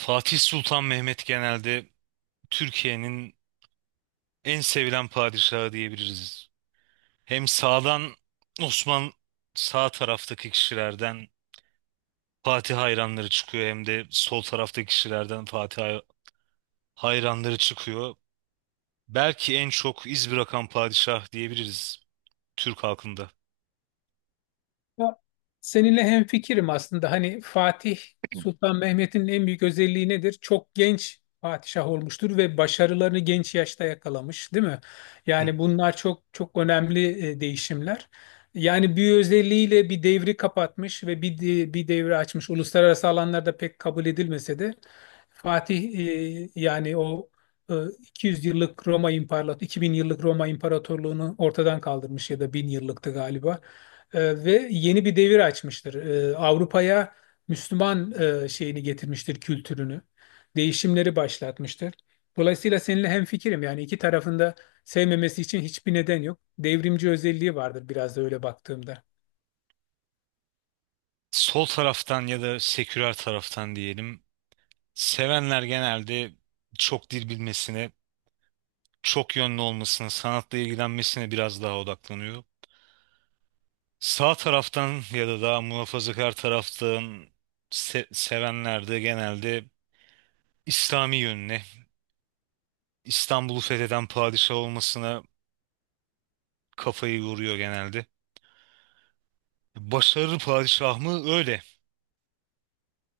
Fatih Sultan Mehmet genelde Türkiye'nin en sevilen padişahı diyebiliriz. Hem Osman sağ taraftaki kişilerden Fatih hayranları çıkıyor hem de sol taraftaki kişilerden Fatih hayranları çıkıyor. Belki en çok iz bırakan padişah diyebiliriz Türk halkında. Ya, seninle hemfikirim aslında. Hani Fatih Sultan Mehmet'in en büyük özelliği nedir? Çok genç padişah olmuştur ve başarılarını genç yaşta yakalamış, değil mi? Hı, hı. Yani bunlar çok çok önemli değişimler. Yani bir özelliğiyle bir devri kapatmış ve bir devri açmış. Uluslararası alanlarda pek kabul edilmese de Fatih yani o e, 200 yıllık Roma İmparatorluğu, 2000 yıllık Roma İmparatorluğunu ortadan kaldırmış ya da 1000 yıllıktı galiba ve yeni bir devir açmıştır. Avrupa'ya Müslüman şeyini getirmiştir, kültürünü. Değişimleri başlatmıştır. Dolayısıyla seninle hemfikirim. Yani iki tarafında sevmemesi için hiçbir neden yok. Devrimci özelliği vardır biraz da öyle baktığımda. Sol taraftan ya da seküler taraftan diyelim. Sevenler genelde çok dil bilmesine, çok yönlü olmasına, sanatla ilgilenmesine biraz daha odaklanıyor. Sağ taraftan ya da daha muhafazakar taraftan sevenler de genelde İslami yönüne, İstanbul'u fetheden padişah olmasına kafayı yoruyor genelde. Başarılı padişah mı? Öyle.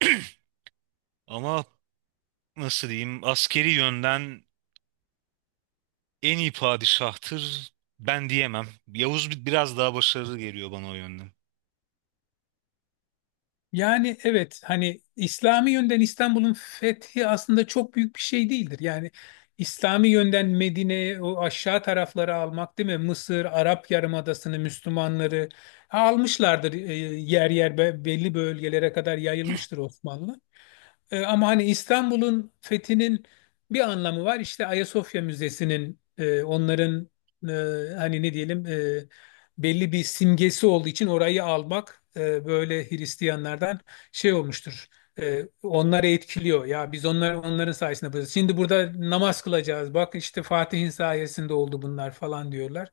Ama nasıl diyeyim, askeri yönden en iyi padişahtır ben diyemem. Yavuz biraz daha başarılı geliyor bana o yönden. Yani evet hani İslami yönden İstanbul'un fethi aslında çok büyük bir şey değildir. Yani İslami yönden Medine'ye o aşağı tarafları almak değil mi? Mısır, Arap Yarımadası'nı, Müslümanları almışlardır, yer yer belli bölgelere kadar yayılmıştır Osmanlı. Ama hani İstanbul'un fethinin bir anlamı var. İşte Ayasofya Müzesi'nin onların e, hani ne diyelim belli bir simgesi olduğu için orayı almak böyle Hristiyanlardan şey olmuştur. Onları etkiliyor. Ya biz onların sayesinde buradayız. Şimdi burada namaz kılacağız. Bak işte Fatih'in sayesinde oldu bunlar falan diyorlar.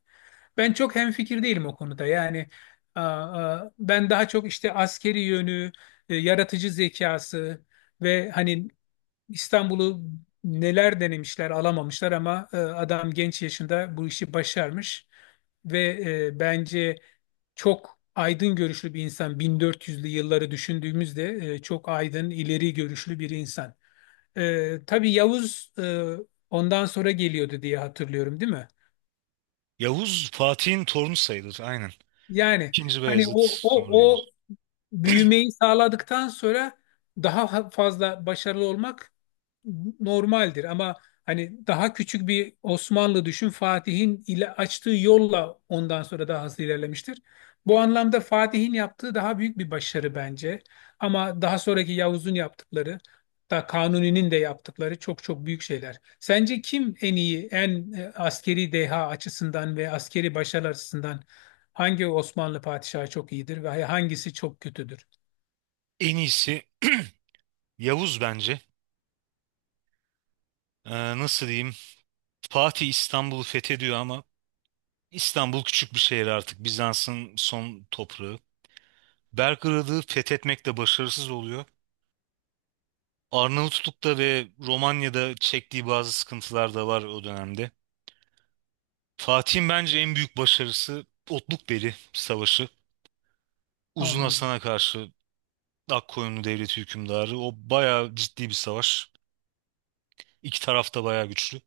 Ben çok hemfikir değilim o konuda. Yani ben daha çok işte askeri yönü, yaratıcı zekası ve hani İstanbul'u neler denemişler alamamışlar ama adam genç yaşında bu işi başarmış. Ve bence çok aydın görüşlü bir insan. 1400'lü yılları düşündüğümüzde çok aydın, ileri görüşlü bir insan. Tabii Yavuz ondan sonra geliyordu diye hatırlıyorum, değil mi? Yavuz Fatih'in torunu sayılır, aynen. Yani İkinci hani Beyazıt, o sonra o o Yavuz. büyümeyi sağladıktan sonra daha fazla başarılı olmak normaldir ama hani daha küçük bir Osmanlı düşün Fatih'in ile açtığı yolla ondan sonra daha hızlı ilerlemiştir. Bu anlamda Fatih'in yaptığı daha büyük bir başarı bence. Ama daha sonraki Yavuz'un yaptıkları da Kanuni'nin de yaptıkları çok çok büyük şeyler. Sence kim en iyi, en askeri deha açısından ve askeri başarı açısından hangi Osmanlı padişahı çok iyidir ve hangisi çok kötüdür? En iyisi Yavuz bence. Ee, Nasıl diyeyim? Fatih İstanbul'u fethediyor ama İstanbul küçük bir şehir artık. Bizans'ın son toprağı. Belgrad'ı fethetmekte başarısız oluyor. Arnavutluk'ta ve Romanya'da çektiği bazı sıkıntılar da var o dönemde. Fatih'in bence en büyük başarısı Otlukbeli Savaşı. Uzun Anladım. Hasan'a karşı Akkoyunlu Devleti hükümdarı. O bayağı ciddi bir savaş. İki taraf da bayağı güçlü.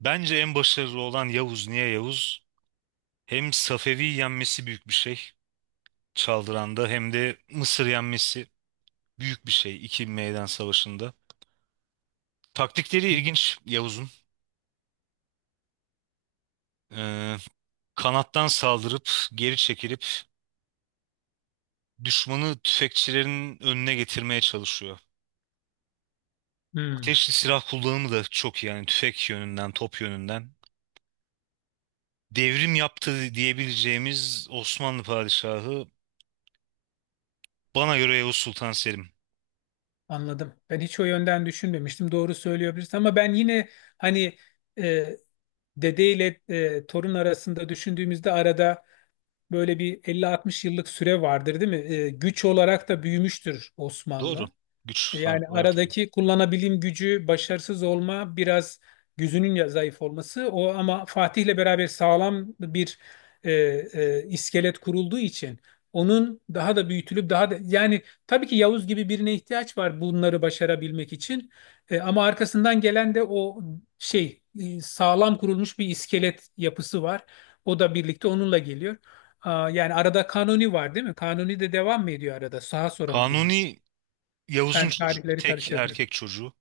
Bence en başarılı olan Yavuz. Niye Yavuz? Hem Safevi'yi yenmesi büyük bir şey. Çaldıran'da hem de Mısır yenmesi büyük bir şey iki meydan savaşında. Taktikleri ilginç Yavuz'un. Ee, Kanattan saldırıp geri çekilip düşmanı tüfekçilerin önüne getirmeye çalışıyor. Hmm. Ateşli silah kullanımı da çok iyi yani tüfek yönünden, top yönünden. Devrim yaptı diyebileceğimiz Osmanlı padişahı bana göre Yavuz Sultan Selim. Anladım. Ben hiç o yönden düşünmemiştim. Doğru söylüyor birisi ama ben yine hani e, dede ile torun arasında düşündüğümüzde arada böyle bir 50-60 yıllık süre vardır, değil mi? Güç olarak da büyümüştür Osmanlı. Doğru. Güç Yani farkı var tabii. aradaki kullanabilim gücü, başarısız olma, biraz gözünün zayıf olması o ama Fatih'le beraber sağlam bir iskelet kurulduğu için onun daha da büyütülüp daha da yani tabii ki Yavuz gibi birine ihtiyaç var bunları başarabilmek için. Ama arkasından gelen de o şey sağlam kurulmuş bir iskelet yapısı var. O da birlikte onunla geliyor. Yani arada Kanuni var değil mi? Kanuni de devam mı ediyor arada? Sağa sonra mı geliyor? Kanuni Yavuz'un Ben çocuğu. tarihleri Tek karıştırdım. erkek çocuğu.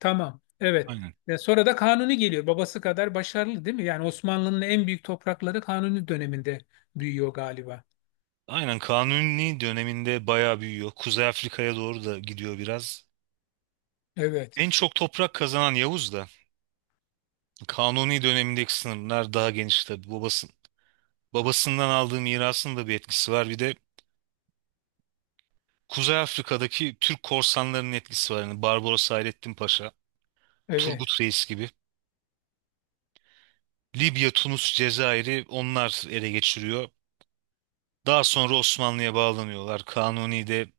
Tamam. Evet. Aynen. Ve sonra da Kanuni geliyor. Babası kadar başarılı değil mi? Yani Osmanlı'nın en büyük toprakları Kanuni döneminde büyüyor galiba. Aynen Kanuni döneminde bayağı büyüyor. Kuzey Afrika'ya doğru da gidiyor biraz. Evet. En çok toprak kazanan Yavuz da Kanuni dönemindeki sınırlar daha geniş tabii. Babası, babasından aldığı mirasın da bir etkisi var. Bir de Kuzey Afrika'daki Türk korsanlarının etkisi var. Yani Barbaros Hayrettin Paşa, Evet. Turgut Reis gibi. Libya, Tunus, Cezayir'i onlar ele geçiriyor. Daha sonra Osmanlı'ya bağlanıyorlar. Kanuni de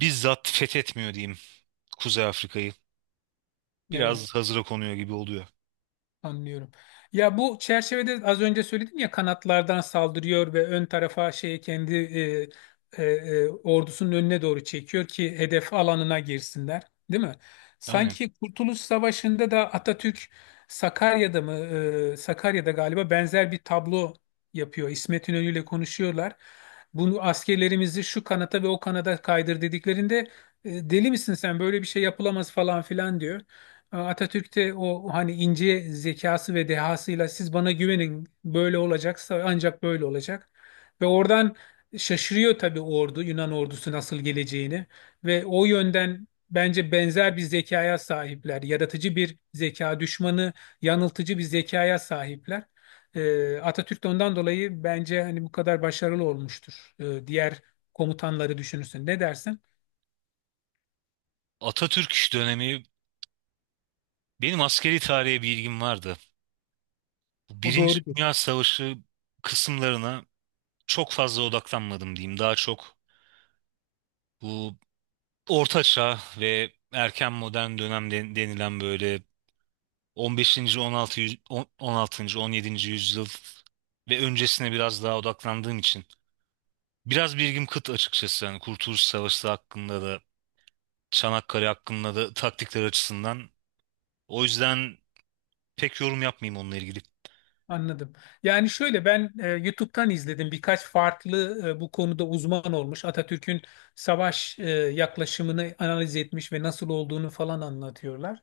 bizzat fethetmiyor diyeyim Kuzey Afrika'yı. Evet. Biraz hazıra konuyor gibi oluyor. Anlıyorum. Ya bu çerçevede az önce söyledim ya kanatlardan saldırıyor ve ön tarafa şey kendi ordusunun önüne doğru çekiyor ki hedef alanına girsinler, değil mi? Aynen. Sanki Kurtuluş Savaşı'nda da Atatürk Sakarya'da mı Sakarya'da galiba benzer bir tablo yapıyor. İsmet İnönü ile konuşuyorlar. Bunu askerlerimizi şu kanata ve o kanada kaydır dediklerinde deli misin sen böyle bir şey yapılamaz falan filan diyor. Atatürk'te o hani ince zekası ve dehasıyla siz bana güvenin böyle olacaksa ancak böyle olacak. Ve oradan şaşırıyor tabii ordu Yunan ordusu nasıl geleceğini ve o yönden bence benzer bir zekaya sahipler. Yaratıcı bir zeka, düşmanı yanıltıcı bir zekaya sahipler. Atatürk de ondan dolayı bence hani bu kadar başarılı olmuştur. Diğer komutanları düşünürsün. Ne dersin? Atatürk dönemi, benim askeri tarihe bir ilgim vardı. Bu O Birinci doğru. Dünya Savaşı kısımlarına çok fazla odaklanmadım diyeyim. Daha çok bu Orta Çağ ve erken modern dönem denilen böyle 15. 16. 16. 17. yüzyıl ve öncesine biraz daha odaklandığım için biraz bilgim kıt açıkçası. Yani Kurtuluş Savaşı hakkında da Çanakkale hakkında da taktikler açısından. O yüzden pek yorum yapmayayım onunla ilgili. Anladım. Yani şöyle ben YouTube'dan izledim birkaç farklı bu konuda uzman olmuş. Atatürk'ün savaş yaklaşımını analiz etmiş ve nasıl olduğunu falan anlatıyorlar.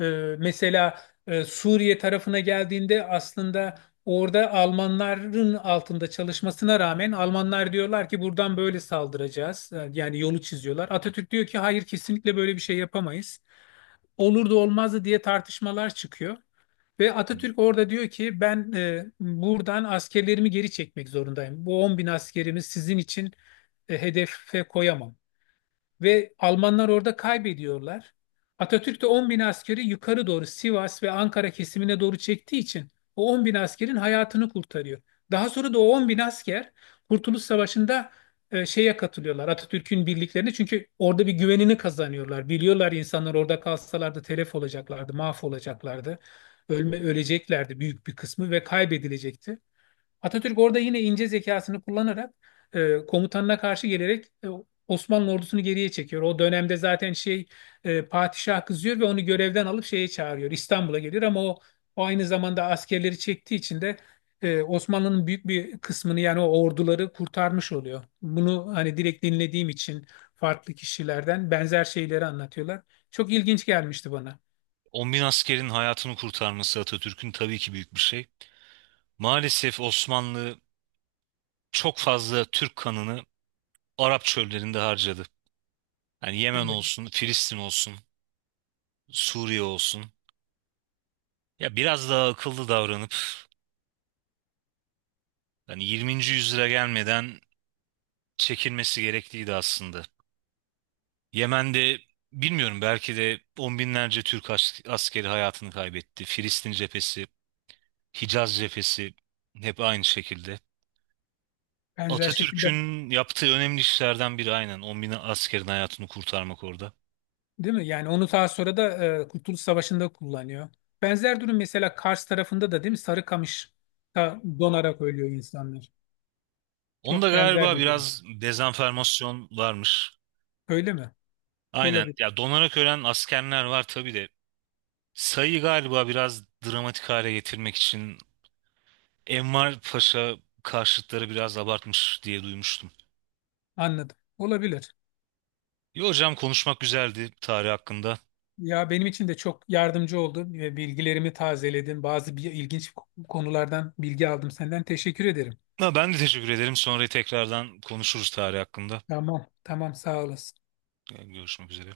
E, mesela Suriye tarafına geldiğinde aslında orada Almanların altında çalışmasına rağmen Almanlar diyorlar ki buradan böyle saldıracağız. Yani yolu çiziyorlar. Atatürk diyor ki hayır kesinlikle böyle bir şey yapamayız. Olur da olmazdı diye tartışmalar çıkıyor. Ve Atatürk orada diyor ki ben buradan askerlerimi geri çekmek zorundayım. Bu 10 bin askerimi sizin için hedefe koyamam ve Almanlar orada kaybediyorlar. Atatürk de 10 bin askeri yukarı doğru Sivas ve Ankara kesimine doğru çektiği için o 10 bin askerin hayatını kurtarıyor. Daha sonra da o 10 bin asker Kurtuluş Savaşı'nda şeye katılıyorlar Atatürk'ün birliklerine çünkü orada bir güvenini kazanıyorlar. Biliyorlar insanlar orada kalsalardı telef olacaklardı, mahvolacaklardı, öleceklerdi büyük bir kısmı ve kaybedilecekti. Atatürk orada yine ince zekasını kullanarak komutanına karşı gelerek Osmanlı ordusunu geriye çekiyor. O dönemde zaten şey padişah kızıyor ve onu görevden alıp şeye çağırıyor. İstanbul'a geliyor ama o aynı zamanda askerleri çektiği için de Osmanlı'nın büyük bir kısmını yani o orduları kurtarmış oluyor. Bunu hani direkt dinlediğim için farklı kişilerden benzer şeyleri anlatıyorlar. Çok ilginç gelmişti bana. 10 bin askerin hayatını kurtarması Atatürk'ün tabii ki büyük bir şey. Maalesef Osmanlı çok fazla Türk kanını Arap çöllerinde harcadı. Yani Yemen Evet. olsun, Filistin olsun, Suriye olsun. Ya biraz daha akıllı davranıp hani 20. yüzyıla gelmeden çekilmesi gerekliydi aslında. Yemen'de bilmiyorum belki de on binlerce Türk askeri hayatını kaybetti. Filistin cephesi, Hicaz cephesi hep aynı şekilde. Benzer şekilde. Atatürk'ün yaptığı önemli işlerden biri aynen 10 bin askerin hayatını kurtarmak orada. Değil mi? Yani onu daha sonra da Kurtuluş Savaşı'nda kullanıyor. Benzer durum mesela Kars tarafında da değil mi? Sarıkamış'ta donarak ölüyor insanlar. Onda Çok galiba, benzer evet, bir durum. biraz dezenformasyon varmış. Öyle mi? Aynen Olabilir. ya, donarak ölen askerler var tabii de sayıyı galiba biraz dramatik hale getirmek için Enver Paşa karşıtları biraz abartmış diye duymuştum. Anladım. Olabilir. İyi hocam, konuşmak güzeldi tarih hakkında. Ya benim için de çok yardımcı oldun ve bilgilerimi tazeledin. Bazı bir ilginç konulardan bilgi aldım senden. Teşekkür ederim. Ha, ben de teşekkür ederim. Sonra tekrardan konuşuruz tarih hakkında. Tamam, tamam sağ olasın. Yani görüşmek üzere.